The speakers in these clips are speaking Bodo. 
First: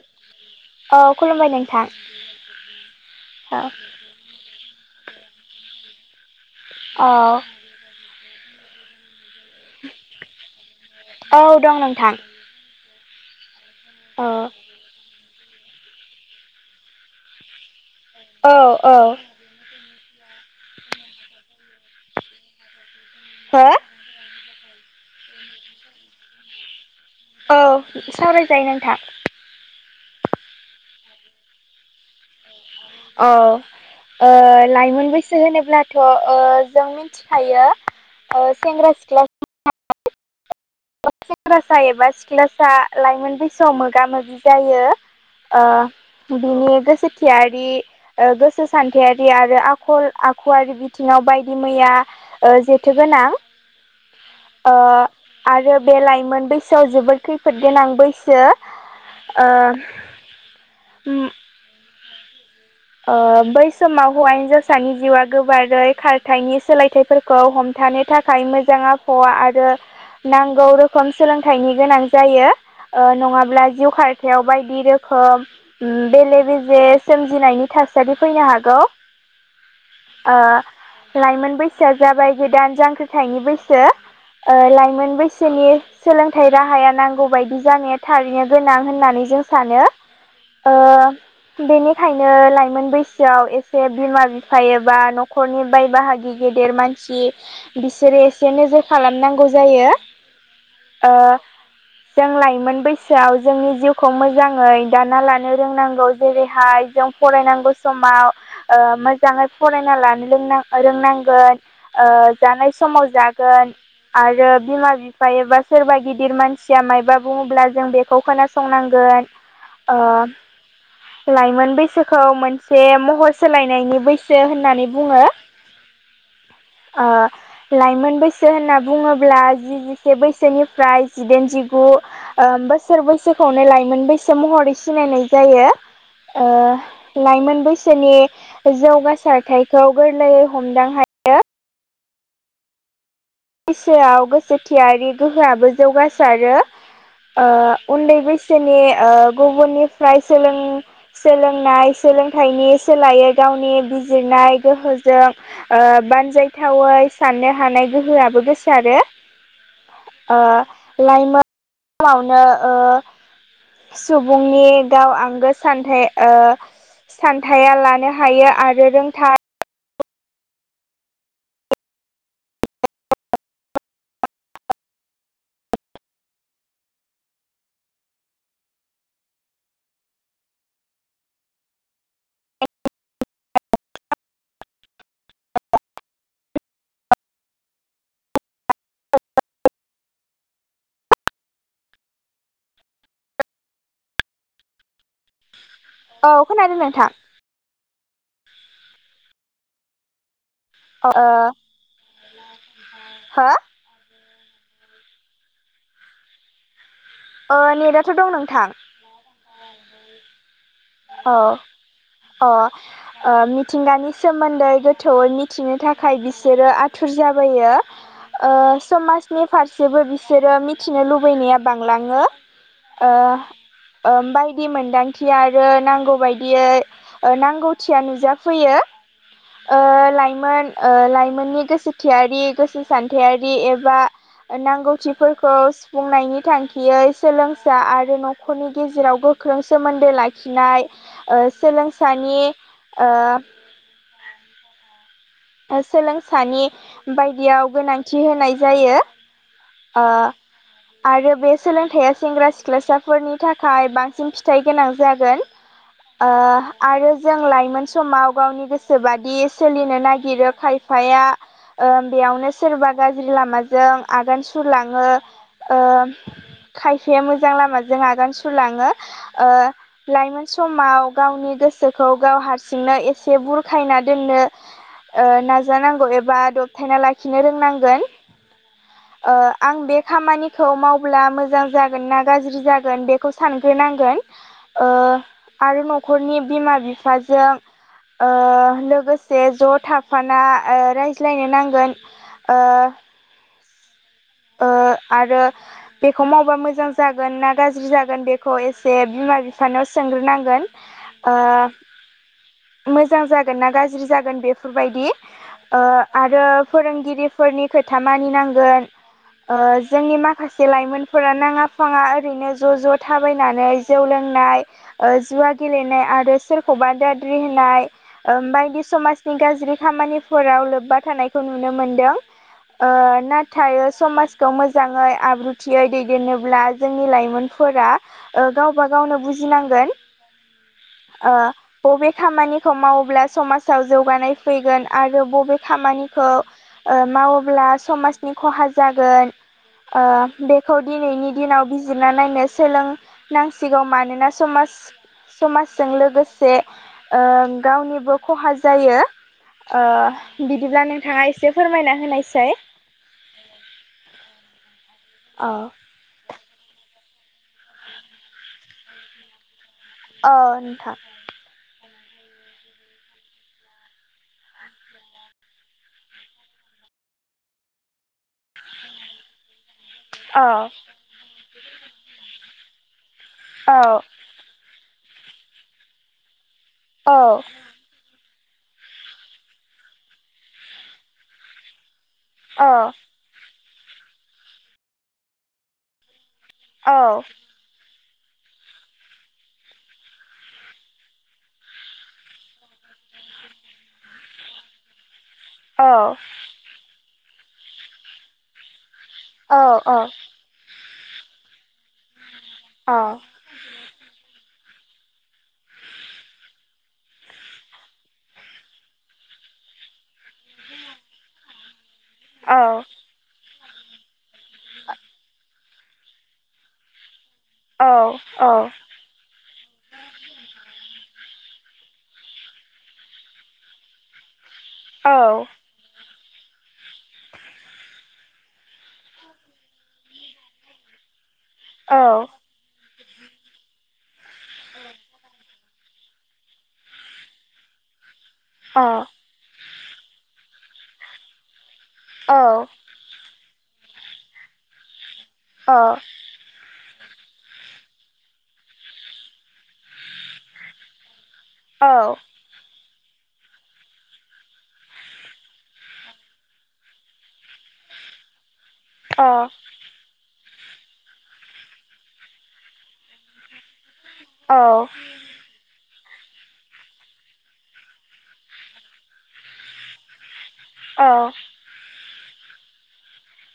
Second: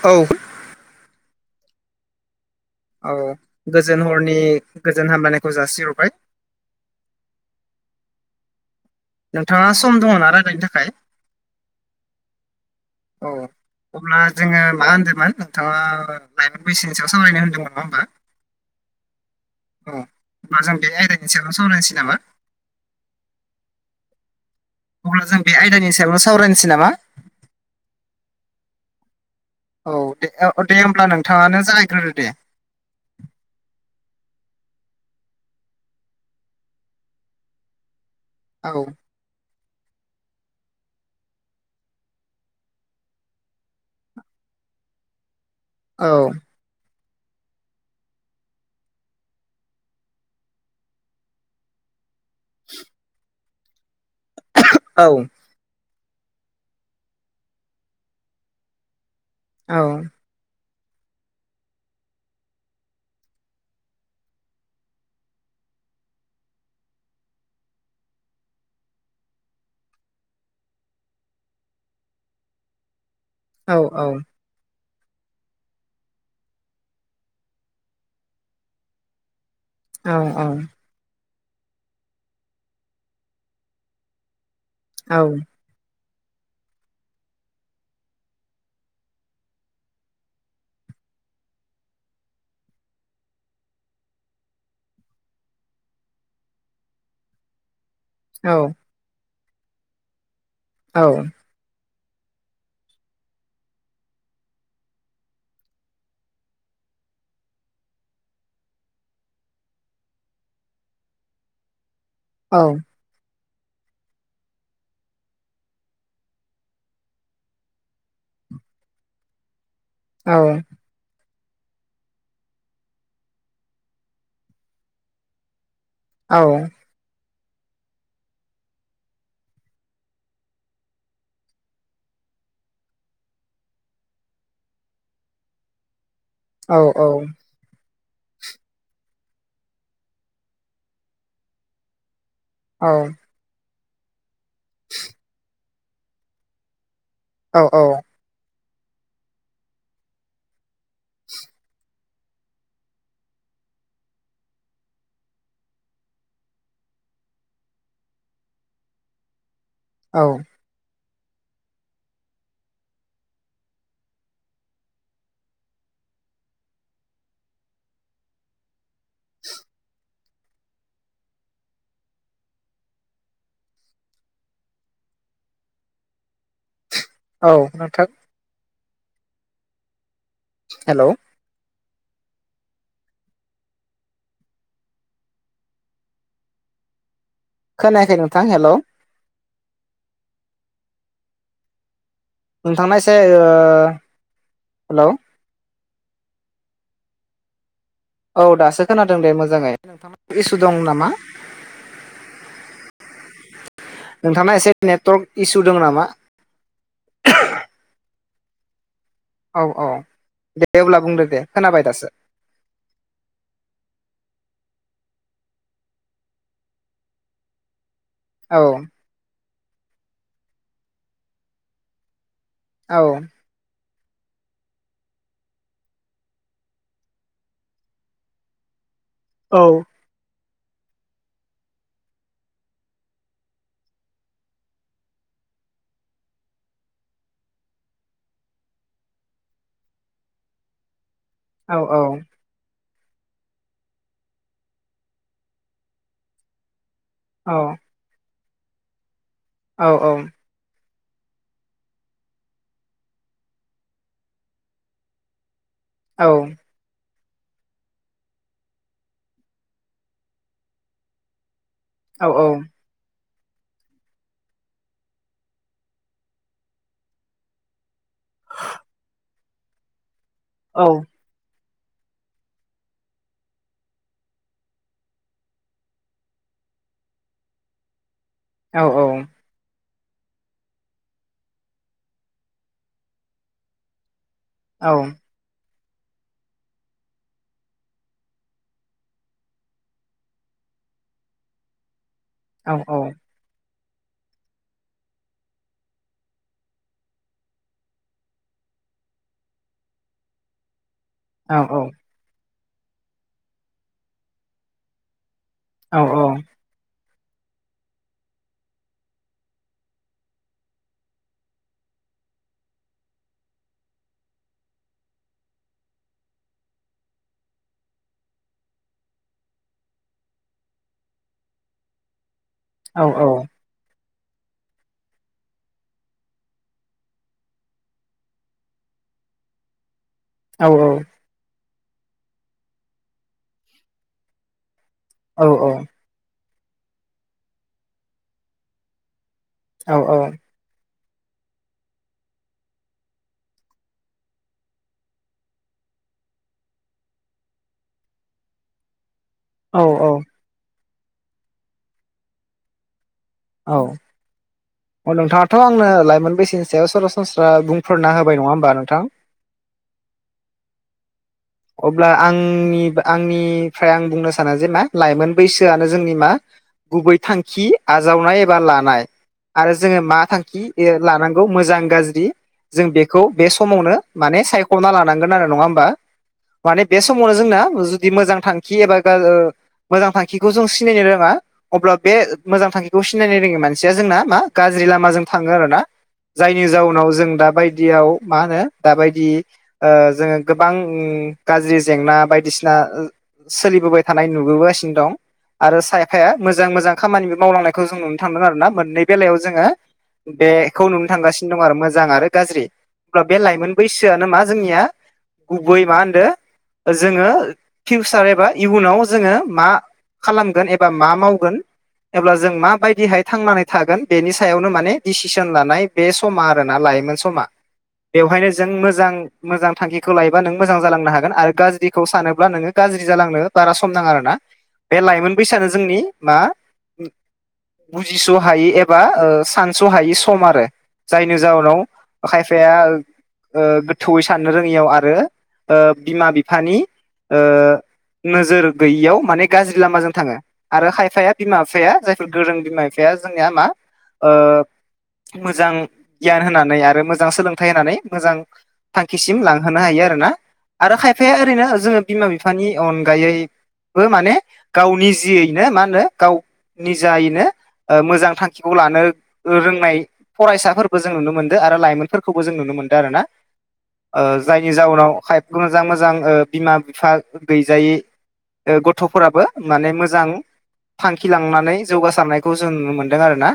औ औ खुलुमबाय नोंथां औ गोजोन हरनि गोजोन हामलनायखौ जासिहरबाय औ नोंथाङा सम दङ ना रायलायनो थाखाय औ दं नोंथां औ अब्ला औ जोङो मा होनदोंमोन नोंथाङा लाइमोन बैसोनि सायाव सावरायनो होन्दोंमोन नङा होमबा औ औ औ होमबा जों बे आयदानि सायावनो सावरायनोसै नामा हा अब्ला जों बे आयदानि सायावनो सावरायनोसै नामा औ सावरायजायो नोंथां औ दे औ दे होमब्ला नोंथाङानो जागायग्रोदो दे औ ओ लाइमोन बैसो होनोब्लाथ' ओ जों मिथिखायो औ सेंग्रा सिख्ला सेंग्रासा एबा सिख्लासा लाइमोन बैसोआव मोगा मोगि जायो ओ औ बिदिनो गोसो थियारि गोसो सान्थायारि आरो आखल आखुवारि बिथिङाव बायदि मैया ओ जेथोगोनां ओ औ आरो बे लाइमोन बैसोआव जोबोद खैफोद गोनां बैसो ओ औ उम ओ बै समाव हौवा हिन्जावसानि जिउआ गोबारै खारथायनि सोलायथाय फोरखौ हमथानो थाखाय मोजां आबहावा आरो नांगौ रोखोम सोलोंथाइनि गोनां जायो ओ नङा- -ब्ला औ जिउ औ खारथायाव बायदि रोखोम बेले बेजे सोमजिनायनि थासारि फैनो हागौ औ ओ लाइमोन बैसोआ जाबाय गोदान जांख्रिथायनि बैसो लाइमोन औ बैसोनि सोलोंथाइ राहाया नांगौ बदि जानाया थारैनो गोनां होननानै जों सानो ओ बेनिखायनो लाइ- -मोन बैसोआव एसे बिमा बिफा एबा न'खरनि बाय बाहागि गेदेर मानसि बिसोरो एसे नोजोर खालामनांगौ जायो औ ओ जों लाइमोन बैसोआव जोंनि जिउखौ मोजाङै दाना लानो रोंनांगौ जेरैहाय जों फरायनां- -गौ समाव ओ मोजाङै फरायना लानो रोंनां रोंनांगोन ओ जानाय औ समाव जागोन आरो बिमा बिफा एबा सोरबा गिदिर मानसिया मायबा बुङोब्ला जों बेखौ खोनासंनांगोन [inaudible] ओ लाइमोन बैसोखौ मोन- से महर सोलायनायनि बैसो होननानै बुङो। औ ओ [unintelligible] लाइमोन बैसो होनना बुङोब्ला जि जिसे बैसोनिफ्राय जिदाइन जिगु बोसोर बैसोखौनो लाइमोन बैसो महरै सिनायनाय जायो। मोन बैसोनि जौगासारथायखौ गोरलैयै हमदां हायो औ बैसोआव गोसोथियारि गोहोआबो जौगासारो। औ उन्दै बैसोनि गुबुननिफ्राय सोलोंनाय सोलोंथाइनि सोलायै गावनि बिजिरनाय गोहोजों बानजायथावै साननो हानाय गोहोआ गोसो आरो औ लाइमोनावनो सुबुंनि गाव आंगो सान्थाइ सानथाया लानो हायो आरो रोंथा ज [inaudible] औ नोंथां। हेल'? खोनायाखै नोंथां हेल'? नोंथांनाय ए एसे हेल औ खोनादों नोंथां? औ दासो खोनादों दे मोजाङै। नोंथां इसु दं नामा? ओ हो [inaudible] नोंथाङा एसे नेटवर्क इसु दङ नामा? नेटआथ' दं नोंथां। औ औ दे अब्ला बुंदो औ दे खोनाबाय दासो। अ मिथिंगानि सोमोन्दै गोथौयै मिथिनो थाखाय बिसोरो आथुर जाबोयो। औ समाजनि फारसेबो बिसोरो मिथिनो लुबैनाया बांलाङो। औ बायदि मोनदांथि आरो आरो नांगौ बादियै नांगौथिया नुजाफैयो। औ लाइमोन लाइमोननि गोसोथियारि गोसो सानथायारि एबा नांगौथिफोरखौ सुफुंनायनि थांखियै सोलोंसा आरो न'खरनि गेजेराव गोख्र गोख्रों सोमोन्दो लाखिनाय औ सोलोंसानि सोलोंसानि बायदियाव गोनांथि होनाय जायो औ [inaudible] आरो बे सोलोंथाइया सेंग्रा सिख्लासाफोरनि थाखाय बांसिन फिथाइ गोनां जागोन। औ औ आरो जों लाइमोन समाव गावनि गोसो बादि सोलिनो नागिर खिरो खायफाया औ बेयावनो सोरबा गाज्रि लामाजों आगान सुरलाङो खायफाया मोजां लामाजों आगान सुरलाङो लाइमोन औ समाव गावनि गोसोखौ गाव हारसिंनो एसे बुरखायना दोननो नाजानांगौ एबा दबथायना लाखिनो रोंनांगोन। औ औ आं बे खामानिखौ मावब्ला मोजां जागोन ना गाज्रि जागोन बेखौ सानग्रोनांगोन। आरो न'खरनि बिमा बिफाजों लोगोसे ज' थाफाना रायज्लायनो नांगोन। ओ औ औ आरो बेखौ मावबा मोजां जागोन ना गाज्रि जागोन बेखौ एसे बिमा बिफानाव सोंग्रोनांगोन। [inaudible] मोजां जागोन ना गाज्रि जागोन बेफोरबायदि आरो फोरोंगिरिफोरनि खोथा मानिनांगोन जोंनि माखासे लाइमोनफोरा नाङा फाङा ओरैनो ज' ज' थाबायनानै जौ लोंनाय ओ जुवा गेलेनाय आरो सोरखौ दाद्रि होनाय बायदि समाजनि गाज्रि खामानिफोराव लोब्बा थानायखौ नुनो मोनदों ओ नाथायो समाजखौ मोजाङै आब्रुथियै दैदेननोब्ला जोंनि लाइमोनफोरा गावबा गावनो बुजिनांगोन औ औ बबे खामानिखौ मावोब्ला समाजाव जौगानाय फैगोन आरो बबे खामानिखौ मावोब्ला समाजनि खहा जागोन बे खौ दिनैनि दिनाव बिजिरना नायनो सोलोंनांसिगौ मानोना समाज समाजजों लोगोसे गावनिबो खहा जायो औ बिदिब्ला नोंथाङा एसे फोरमायना होनायसै औ अ औ नोंथाङाथ' आंनो लाइमोन बैसोनि सायाव सरासनस्रा बुंफोरना होबाय नङा होमबा नोंथां अ नोंथां अब्ला आंनि आंनिफ्राय आं बुंनो सानो जे मा लाइमोन बैसोआनो जोंनि मा गुबै थांखि आजावनाय लानाय आरो जोङो मा औ थांखि लानांगौ मोजां गाज्रि जों बेखौ बे औ समावनो माने सायख'ना लानांगोन आरो नङा होमबा माने बे औ समावनो जोंना जुदि मोजां थांखि एबा मोजां थांखिखौ जों सिनायनो रोङा अब्ला बे मोजां थांखिखौ सिनायनो रोङो मानसिया जोंना मा गाज्रि लामाजों थाङो आर ना जायनि औ जाउनाव जों दा बायदियाव मा होनो दाबायदि जोङो गोबां गाज्रि जेंना बायदिसिना सोलिबोबाय थानाय नुबोगासिनो दं आरो औ सायफाया मोजां मोजां खामानिबो मावलांनायखौ जों नुनो थांदों आर ना मोननै बेल जोङ औ औ बेखौ नुनो थांगासिनो दं आरो मोजां आरो गाज्रि ह बे लाइ बैसोआनो मा जोंनिया गुबै मा होन जोङो फिउसार एबा इयुनाव जोङो मा खालामगोन एबा मा मावगोन अब्ला जों माबायदिहाय थांनानै थागोन बेनि सायावनो माने डिसिसन लानाय बे समा आरो ना लाइमोन समा अ औ अ औ अ औ औ बेवहायनो जों मोजां मोजां थांखिखौ लायोबा नों मोजां गार नाङा बे लाइमोन बैस जोंनि मा बुजिस' हायि एबा सानस' हायि सम आरो जायनि जाहोनाव खायफाया गोथौवयै साननो रोङियाव आरो। बिमा बिफानि नोजोर गैयियाव माने गाज्रि लामाजों थाङो आरो खायफाया बिमा बिफाया जायफोर गोरों बिमा बिफाया बिफाया जोंनिया मा मोजां गियान होनानै आरो मोजां सोलोंथाइ होनानै मोजां थांखिसिम लांहोनो हायो आरो ना आरो खायफाया ओरैनो जोङो बिमा बिफानि अनगायै माने गावनि जियैनो मा होनो गाव निजायैनो मोजां थांख खौ लानो औ रोंनाय फरायसाफोरबो जों नुनो मोन्दों आरो लाइमोनफोरखौबो जों नुनो मोनदों आरो ना जायनि जाउनाव खायफ मोजां मोजां बिमा बिफा गैजायै गथ'फोराबो माने मोजां। थांखि लांनानै जौगासारनायखौ जों नुनो मोनदों आरो ना।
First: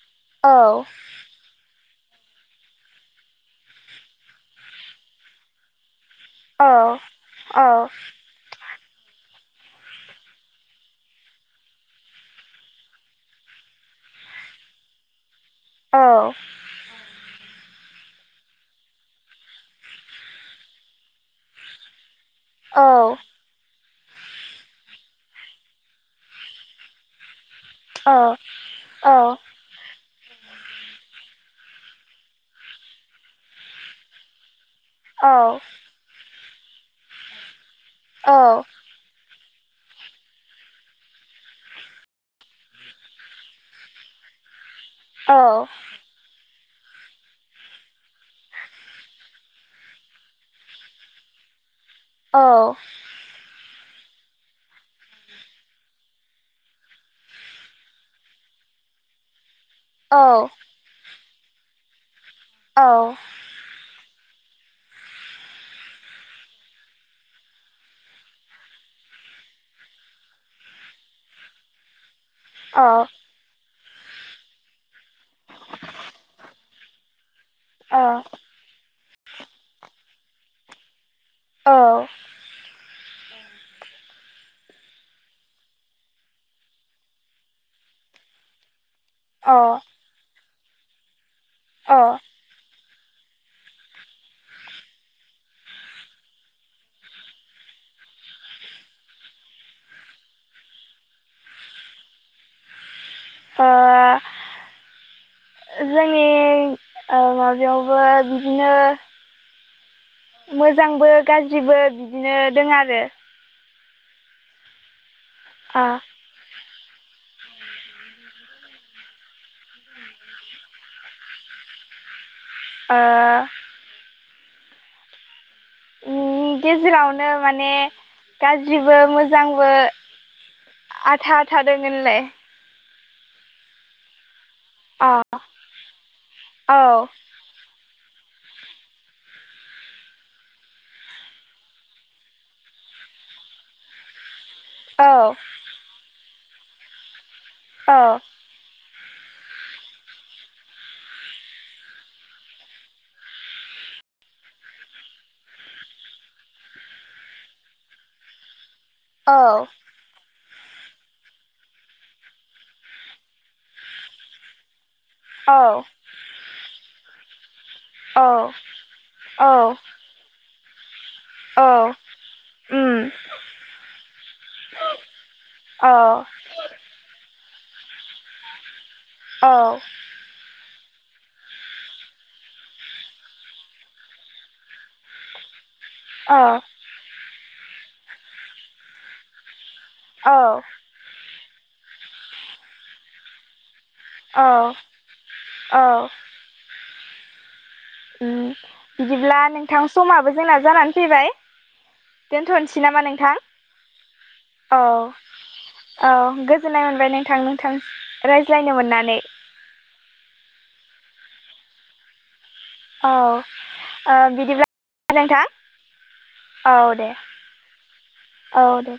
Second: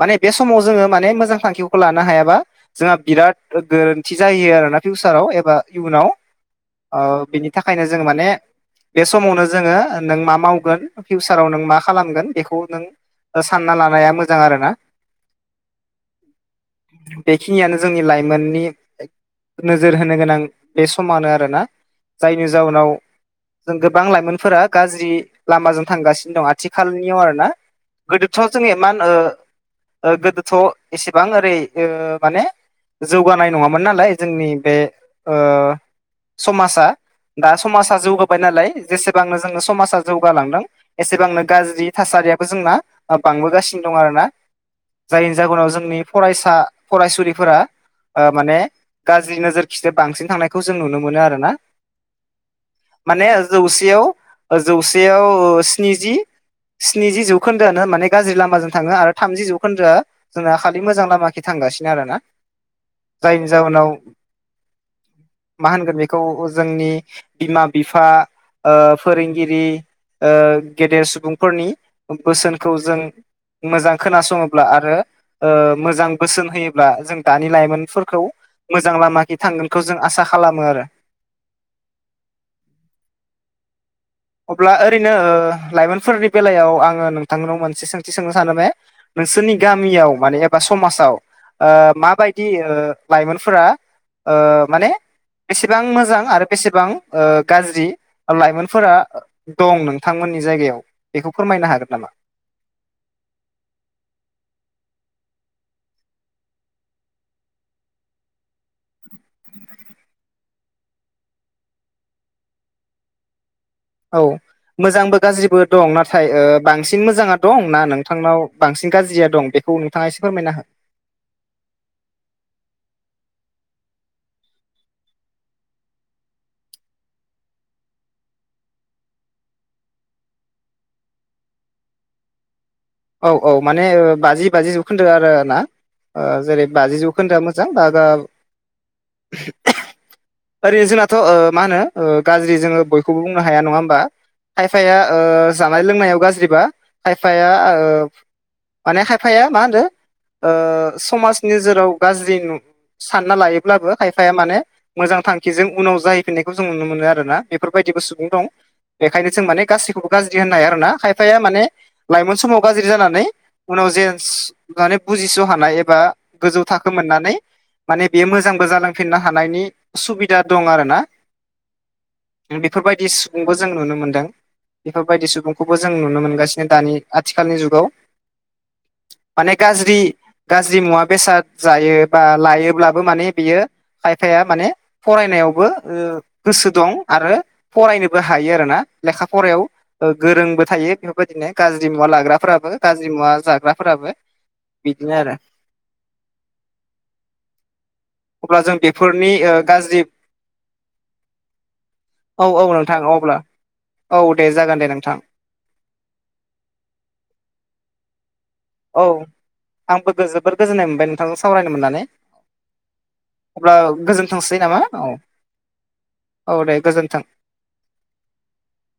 माने बे समाव जोङो माने मोजां थांखिखौ खौ लानो हाबा जोंहा बिरााद गोरोन्थि जायोायो आरोोना फिउचाराव एबा इयुनाव औ बिनि औ औ थाखायनो जों माने बे समावनो जोङो नों मा मावगोन फिउसाराव नों मा खालामगोन बेखौ नों सानना लानाया मोजां आरो ना औ बेखिनियानो जोंनि लाइमोननि नोजोर होनो गोनां बे समानो आरोना जायनि औ अ जाउनाव जों गोबां लाइमोनफोरा गाज्रि लामाजों थांगासिनो दं आथिखालनियाव आरो ना गोरब ससनि मान गोदोथ' एसेबां ओरै माने जौगानाय नङामोन नालाय जोंनि बे ओ औ समाजा दा समाजा जौगाबाय नालाय जेसेबांनो जोङो समाजा जौगालांदों एसेबांनो गाज्रि थासारियाबो जोंना बांबोगासिनो दं आर ना जायनि जाहोनाव जोंनि फरायसा फरायसुलिफोरा माने गाज्रि नोजोर खिजोब बांसिन थांनायखौ जों नुनो मोनो आरो ना औ माने जौसेयाव जौसेयाव स्निजि स्निजि जौखोन्दोआानो माने गाज्रि लामाजों थाङो आरो। थामजि जौखोन्दोआ जोंना खालि मोजां लामााखि थांगासिनो आरो ना। औ जायनि जाउनाव मा होनगोन बेखौ जोंनि बिमा बिफा फोरोंगिरि गेदेर सुबुंफोरनि बोसोनखौ जों मोजां खोनासङोब्ला आरो मोजां बोसोन होयोब्ला जों दानि लाइमोन फोर मोजां लामाथि थांगोनखौ जों आसा खालामो आरो। औ। अब्ला ओरैनो लाइमोनफोरनि बेलायाव आङो नोंथांनाव मोनसे सोंथि सोंनो सानो बे नोंसोरनि गामियाव माने एबा समाजाव माबाय बिदि लाइमोनफोरा माने बेसेबां मोजां आरो बेसेबां गाज्रि लाइमोनफोरा दं नोंथांमोननि जायगायाव बेखौ फोरमायनो हागोन नामा ओ जोंनि माबायावबो बिदिनो मोजांबो गाज्रिबो बिदिनो दों आरो औ मोजांबो गाज्रिबो ओ दं नाथाय ओ बांसिन मोजाङा दं ना नोंथांनाव बांसिन गाज्रिया दं बेखौ नोंथाङा एसे फोरमायना हो ओ नि गेजेरावनो माने गाज्रिबो मोजांबो आधा आधा दोङोनलाय औ औ माने बाजि बाजि जौखोन्दो अ आरो ना ओ जेरै बाजि औ जौखोन्दो [unintelligible] ओरैनो जोंनाथ' ओ मा होनो ओ गाज्रि जोङो बयखौबो बुंनो हाया नङा होमबा खायफाया औ ओ जानाय लोंनायाव गाज्रिबा खायफाया ओ औ माने खायफाया मा होनो ओ समाजनि नोजोराव गाज्रि नु सानना लायोब्लाबो खायफाया माने मोजां थांखिजों उनाव जाहैफिननायखौ जों नुनो मोनो आरोना बेफोरबायदिबो सुबुं दं बेखायनो जों माने औ गासैखौबो गाज्रि होननो हाया आरो ना खायफाया माने लाइमोन समाव गाज्रि जानानै उनाव जे माने बुजिस' हानाय एबा औ गोजौ थाखो मोननानै माने बेयो मोजांबो जालांफिननो हानायनि औ सुबिदा दं आरो ना औ बेफोरबायदि सुबुंबो जों नुनो मोन्दों बेफोरबायदि सुबुंखौबो जों नुनो मोनगासिनो दानि आथिखालनि जुगाव औ माने गाज्रि गाज्रि मुवा बेसाद जायो बा लायोब्लाबो माने बियो खायफाया माने फरायनायावबो ओ औ गोसो दं आरो फरायनोबो हायो आरोना लेखा फरायाव ओ औ गोरोंबो थायो बे बेबायदिनो गाज्रि मुवा लाग्राफोराबो गाज्रि मुवा जाग्राफोराबो औ बिदिनो आरो औ उम अब्ला जों बेफोरनि बिदिब्ला ओ नोंथां गाज्रि समाबो जोंना जानानै फैबाय औ औ दोनथ'नोसै नामा नोंथां अब्ला औ दे जागोन औ दे नोंथां औ गोजोननाय मोनबाय नोंथां नोंथां रायज्लायनो मोननानै औ आंबो गो जोबोर गोजोन्नाय मोनबाय नोंथांजों सावरायनो मोननानै औ अब्ला ओ गोजोनथोंसै बिदिब्ला नामा औ नोंथां औ दे गोजोनथों औ दे